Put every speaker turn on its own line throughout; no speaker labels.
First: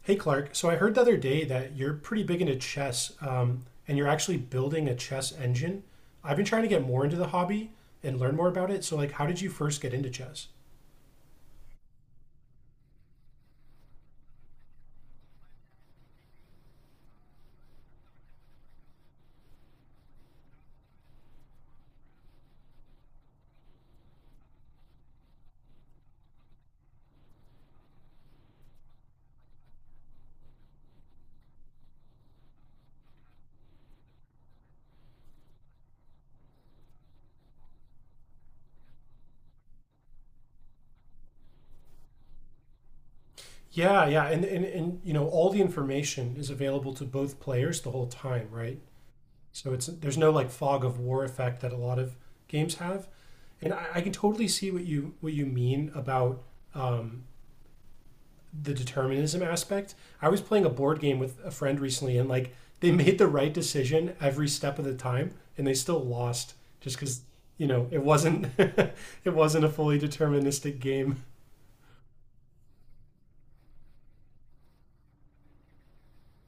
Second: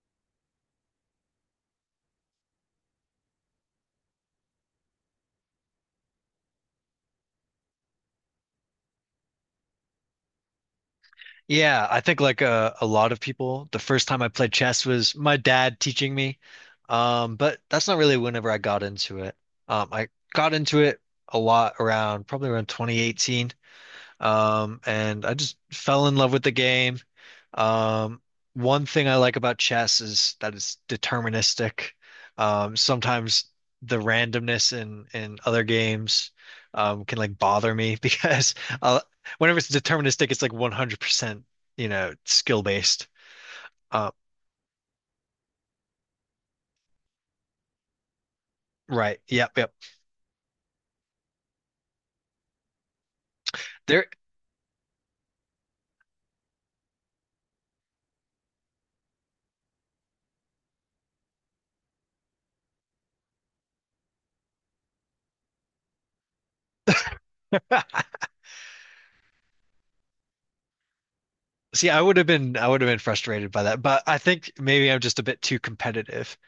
Hey Clark, so I heard the other day that you're pretty big into chess, and you're actually building a chess engine. I've been trying to get more into the hobby and learn more about it. So, like, how did you first get into chess?
Yeah, I think like a lot of people, the first time I played chess was my dad teaching me. But that's not really whenever I got into it. I got into it a lot around probably around 2018. And I just fell in love with the game. Um, One thing I like about chess is that it's deterministic. Sometimes the randomness in other games can like bother me because uh, whenever it's deterministic, it's like 100%, you know, skill based.
Yeah,
Uh,
yeah, and you know, all the information is available to both players the whole time, right?
right. Yep.
So
Yep.
it's there's no like fog of war effect that a lot of games have, and I
There.
can totally see what you mean about um, the determinism aspect. I was playing a board game with a friend recently, and like they made the right decision every step of the time, and they still lost just because you know it wasn't it wasn't a fully deterministic game.
See, I would have been frustrated by that, but I think maybe I'm just a bit too competitive.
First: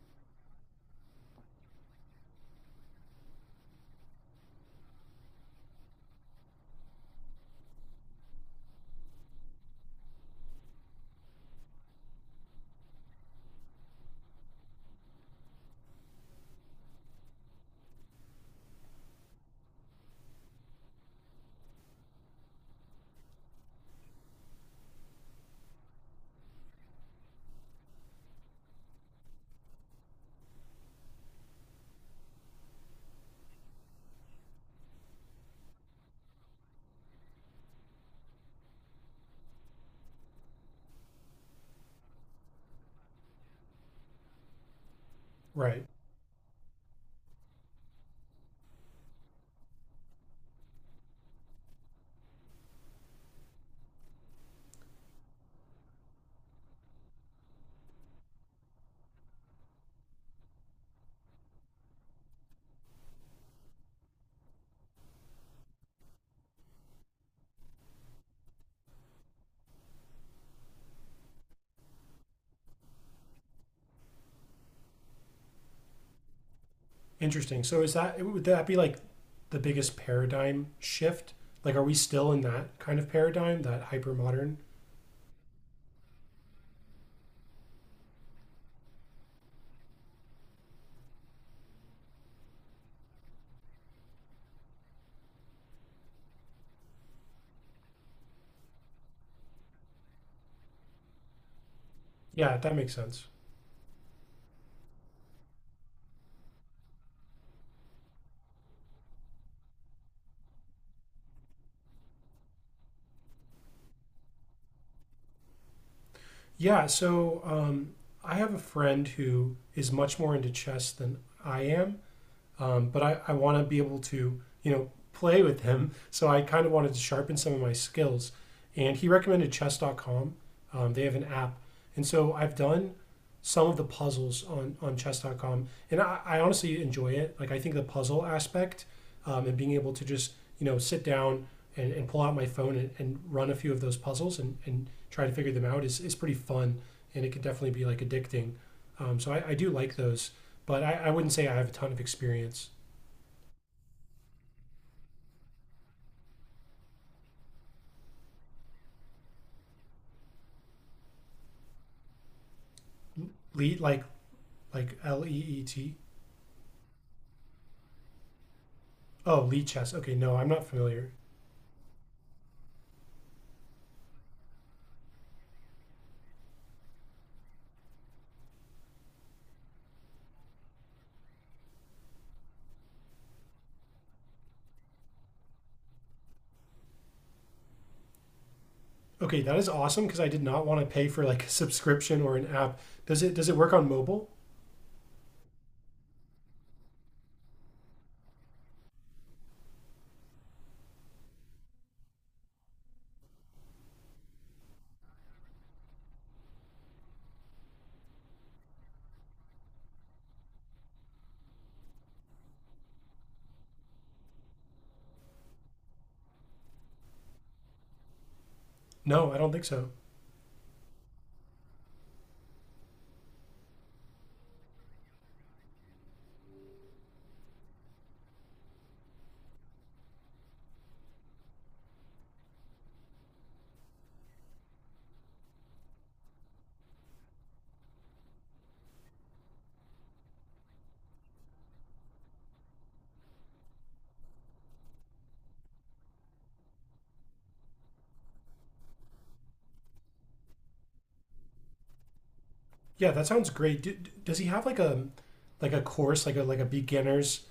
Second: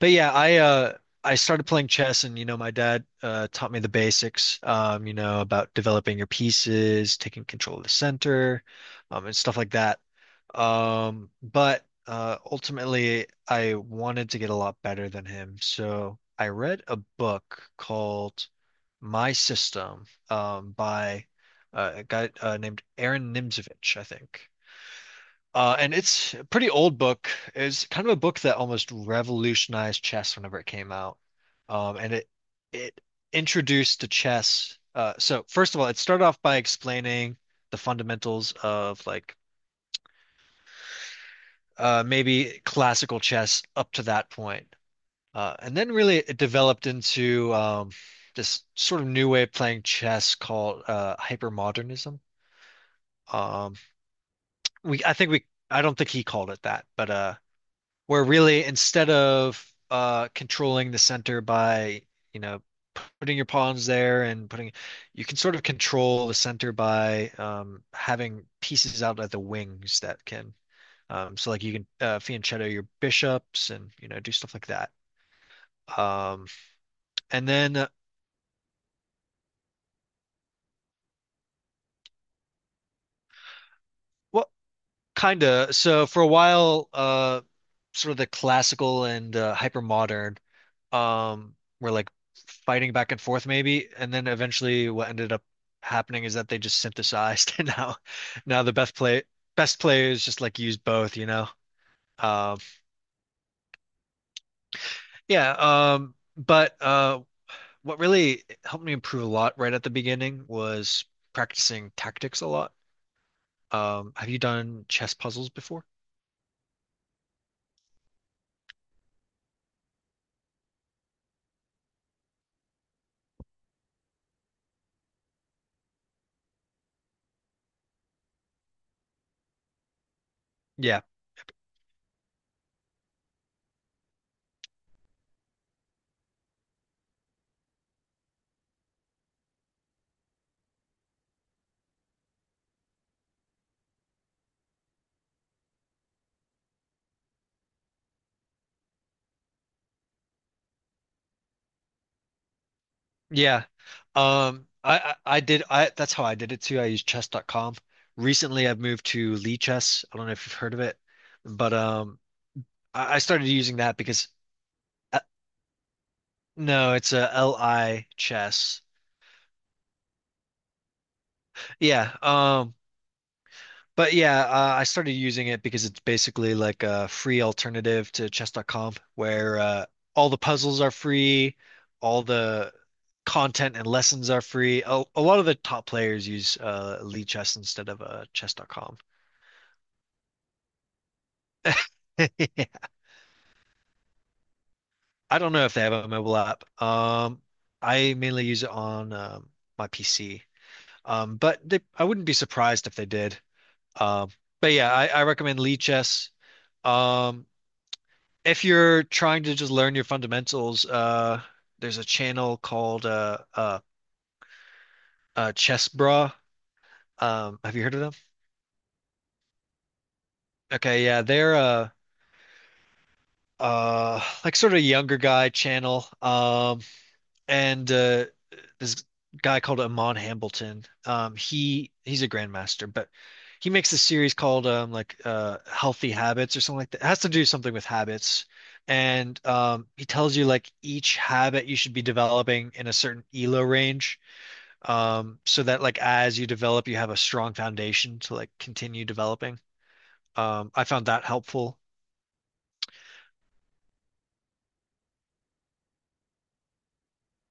But yeah, I I started playing chess, and you know my dad taught me the basics, you know, about developing your pieces, taking control of the center, and stuff like that. But ultimately I wanted to get a lot better than him. So I read a book called My System, by a guy named Aaron Nimzowitsch, I think. And it's a pretty old book. It's kind of a book that almost revolutionized chess whenever it came out. And it introduced to chess. So first of all, it started off by explaining the fundamentals of like maybe classical chess up to that point. And
Right.
then really it developed into this sort of new way of playing chess called hypermodernism. Um, we I think we I don't think he called it that, but where really instead of controlling the center by, you know, putting your pawns there and putting, you can sort of control the center by having pieces out at the wings that can, so like you can fianchetto your bishops, and you know do stuff like that. Um, and
Interesting.
then
So is that would that be like the biggest paradigm shift? Like, are we still in that kind of paradigm, that hyper
well,
modern?
kind of. So for a while, sort of the classical and hyper modern, um we're like fighting back and forth maybe, and then eventually what ended up happening is that they just synthesized and now the best players just like use both, you know.
Yeah,
um
that makes sense.
yeah um but uh what really helped me improve a lot right at the beginning was practicing tactics a lot. Have you done chess puzzles before?
Yeah. I have a friend who is much more into chess than I am. But I want to be able to, you know, play with him. So I kind of wanted to sharpen some of my skills. And he recommended chess.com.
Yeah.
They have an app. And so I've done some of the puzzles on chess.com. And I honestly enjoy it. Like, I think the puzzle aspect and being able to just, you know, sit down and pull out my phone and run a few of those puzzles and try to figure them out is pretty fun. And it could definitely be like addicting. So I do like those, but I wouldn't say I have a ton of experience.
Yeah. I did I That's how I did it too. I used chess.com. Recently I've moved to Lee Chess. I don't know if you've heard of it, but I started using
Lead
that because
like
uh,
LEET.
no, it's a LI chess.
Oh, lead chess. Okay, no, I'm not familiar.
Yeah. I started using it because it's basically like a free alternative to chess.com where all the puzzles are free, all the content and lessons are free. A lot of the top players use Lee Chess instead of chess.com.
Okay, that is awesome because I did not want to pay for like a subscription or an app. Does it work on mobile?
I don't know if they have a mobile app. I mainly use it on my PC. But they, I wouldn't be surprised if they did. Um, but yeah, I recommend Lee Chess. Um, if you're trying to just learn your fundamentals, there's a channel called Chess Bra. Have you heard of them?
No, I don't think so.
Okay, yeah, they're like sort of younger guy channel. And This guy called Amon Hambleton. He's a grandmaster, but he makes a series called like Healthy Habits or something like that. It has to do something with habits, and he tells you like each habit you should be developing in a certain ELO range, so that like as you develop, you have a strong foundation to like continue developing. I found that helpful.
Yeah, that sounds great. Do, does he have like a course like a beginners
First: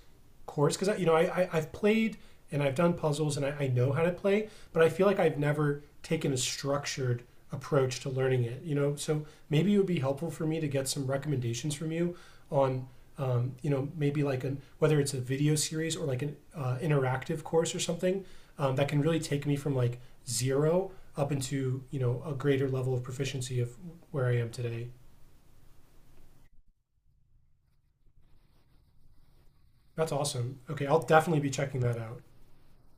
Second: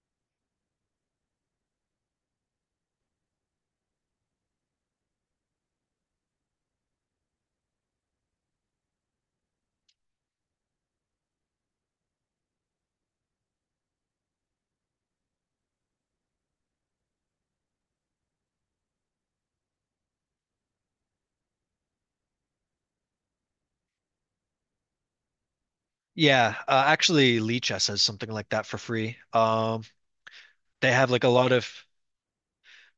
course, because you know I've played and I've done puzzles and I know how to play, but I feel like I've never taken a structured approach to learning it. You know, so maybe it would be helpful for me to get some recommendations from you on you know maybe like an whether it's a video series or like an interactive course or something that can really take me from like zero up into you know a greater level of proficiency of where I am today.
Yeah, actually, Lee Chess has something like that for free.
That's awesome. Okay,
They
I'll
have like a
definitely be
lot of
checking that out.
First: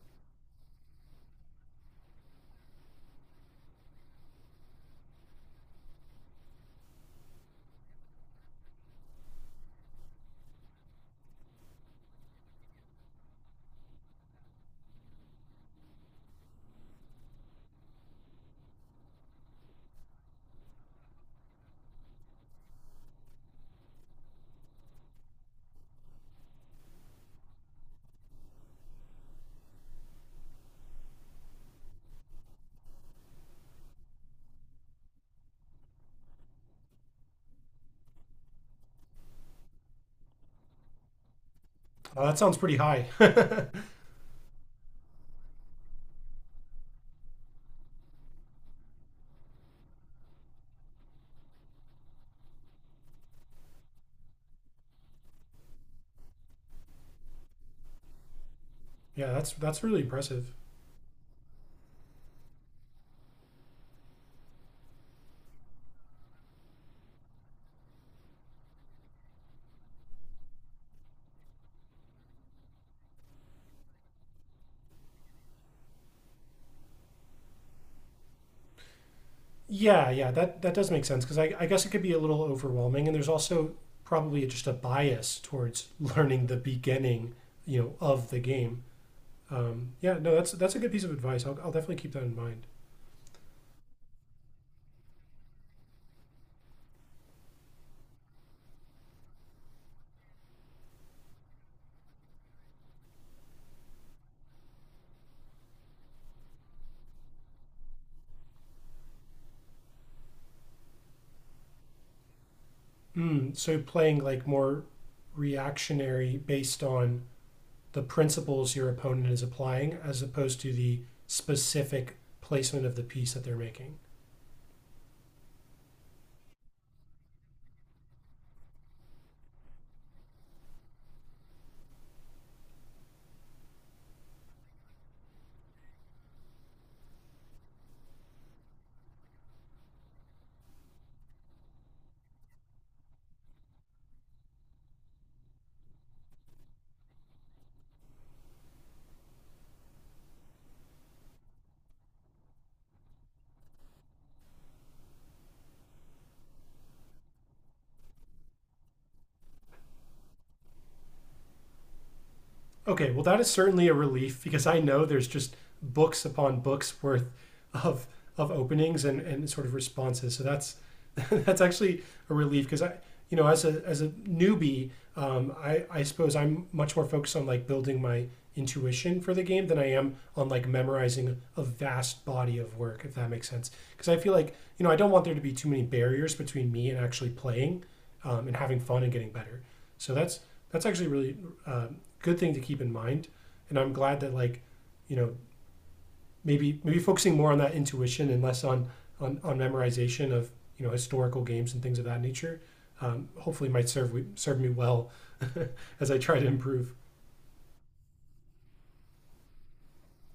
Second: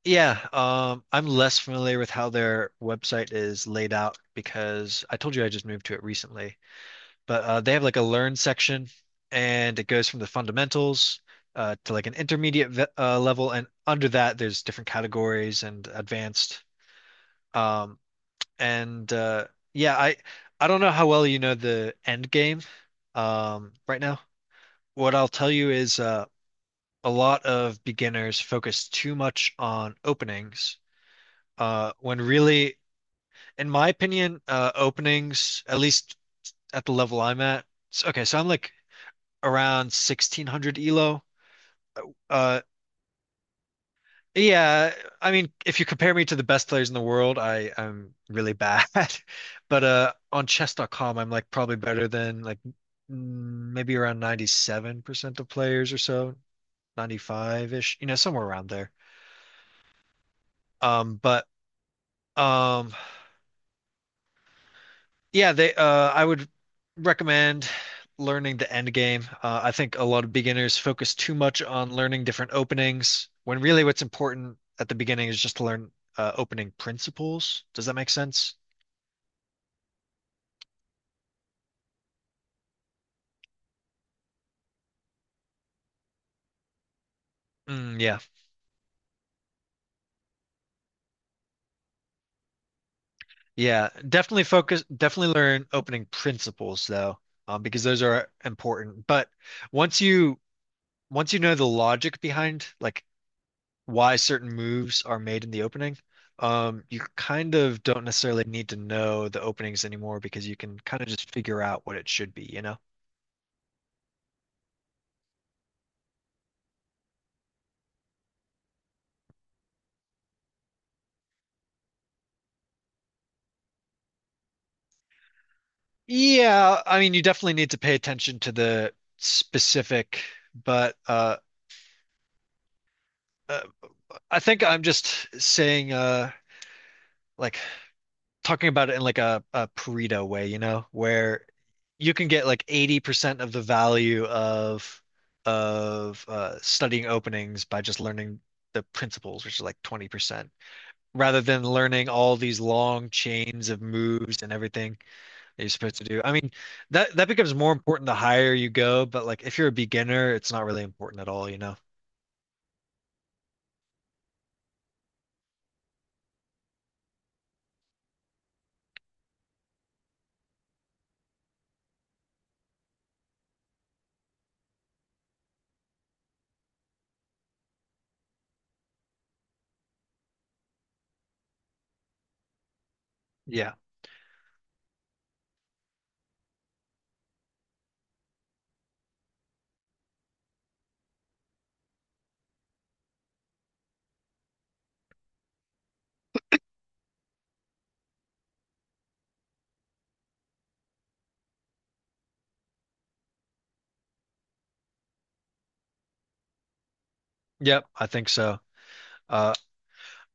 Yeah, I'm less familiar with how their website is laid out because I told you I just moved to it recently. But they have like a learn section, and it goes from the fundamentals to like an intermediate level, and under that there's different categories and advanced. Um, and yeah, I don't know how well you know the end game right now. What I'll tell you is a lot of beginners focus too much on openings when really in my opinion, openings, at least at the level I'm at. So, okay, so I'm like around 1600 elo.
That sounds
Uh,
pretty high.
yeah, I mean, if you compare me to the best players in the world, I'm really bad. But on chess.com, I'm like probably better than maybe around 97% of players or so, 95-ish, you know, somewhere around there.
Yeah, that's really impressive.
But um, Yeah, they I would recommend learning the end game. I think a lot of beginners focus too much on learning different openings when really what's important at the beginning is just to learn opening principles. Does that make sense?
Yeah, yeah, that that does make sense because I guess it could be a little overwhelming, and there's also probably just a bias towards learning the beginning, you know,
Mm, yeah.
of the game. Yeah, no, that's a good piece of advice. I'll definitely keep that in mind.
Yeah, definitely learn opening principles though, because those are important. But once you once you know the logic behind like why certain moves are made in the opening. You kind of don't necessarily need to know the openings anymore because you can kind of just figure out what it should be, you know?
Mm, so playing like more reactionary based on the principles your opponent is applying, as opposed to the specific placement of the piece that they're making.
Yeah, I mean, you definitely need to pay attention to the specific, but uh I think I'm just saying like talking about it in like a Pareto way, you know, where you can get like 80% of the value of studying openings by just learning the principles, which is like 20, rather than learning all these long chains of moves and everything that you're supposed to do. I mean, that becomes more important the higher you go, but like if you're a beginner, it's not really important at all, you know?
Okay, well, that is certainly a relief because I know there's just books upon books worth of of openings and sort of responses. So that's that's actually a relief because I, you know, as a newbie, I suppose I'm much more focused on like building my intuition for the game than I am on like memorizing a vast body of work. If that makes sense,
Yeah.
because I feel like you know I don't want there to be too many barriers between me and actually playing and having fun and getting better. So that's actually really uh, good thing to keep in mind. And I'm glad that like, you know, maybe maybe focusing more on that intuition and less on memorization of you know historical games and things of that nature. Hopefully, might serve serve me well as I try to improve.
Yep, I think so. Uh,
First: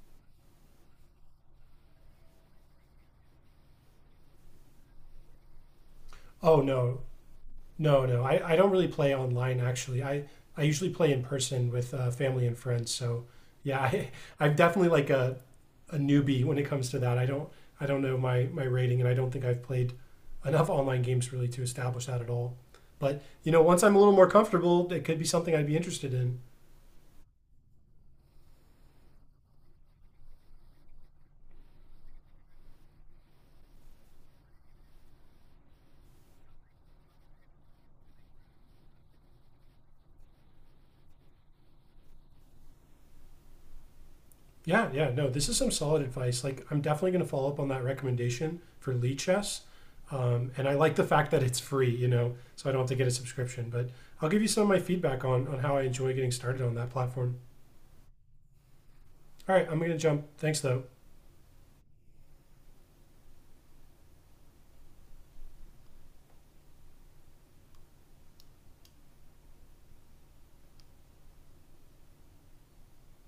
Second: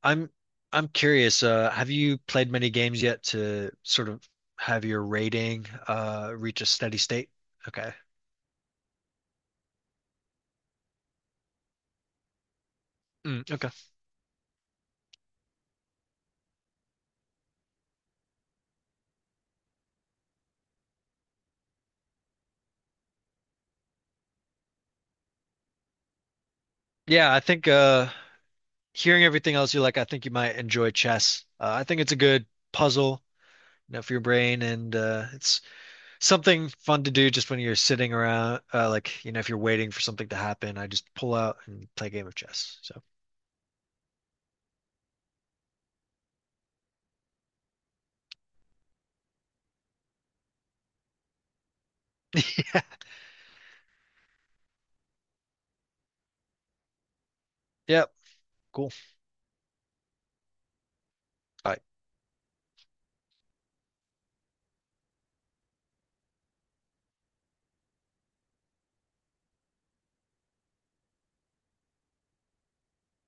I'm I'm curious, have you played many games yet to sort of have your rating
Oh
reach a steady
no.
state? Okay.
No, no, I don't really play online actually. I usually play in person with family and friends. So
Mm, okay.
yeah, I, I'm definitely like a newbie when it comes to that. I don't know my rating, and I don't think I've played enough online games really to establish that at all. But you know, once I'm a little more comfortable, it could be something I'd be interested in.
Yeah, I think hearing everything else you like, I think you might enjoy chess. I think it's a good puzzle, you know, for your brain, and it's something fun to do just when you're sitting around, like, you know, if you're waiting for something to happen, I just pull out and play a game of chess. So,
Yeah, yeah, no, this is some solid advice. Like, I'm definitely going to follow up on that recommendation for Lee Chess. And I like the fact that it's free, you know, so I don't have to get a subscription. But I'll give you some of my feedback on how I enjoy getting started on that platform.
yeah, cool.
All right, I'm going to jump. Thanks, though.
Bye.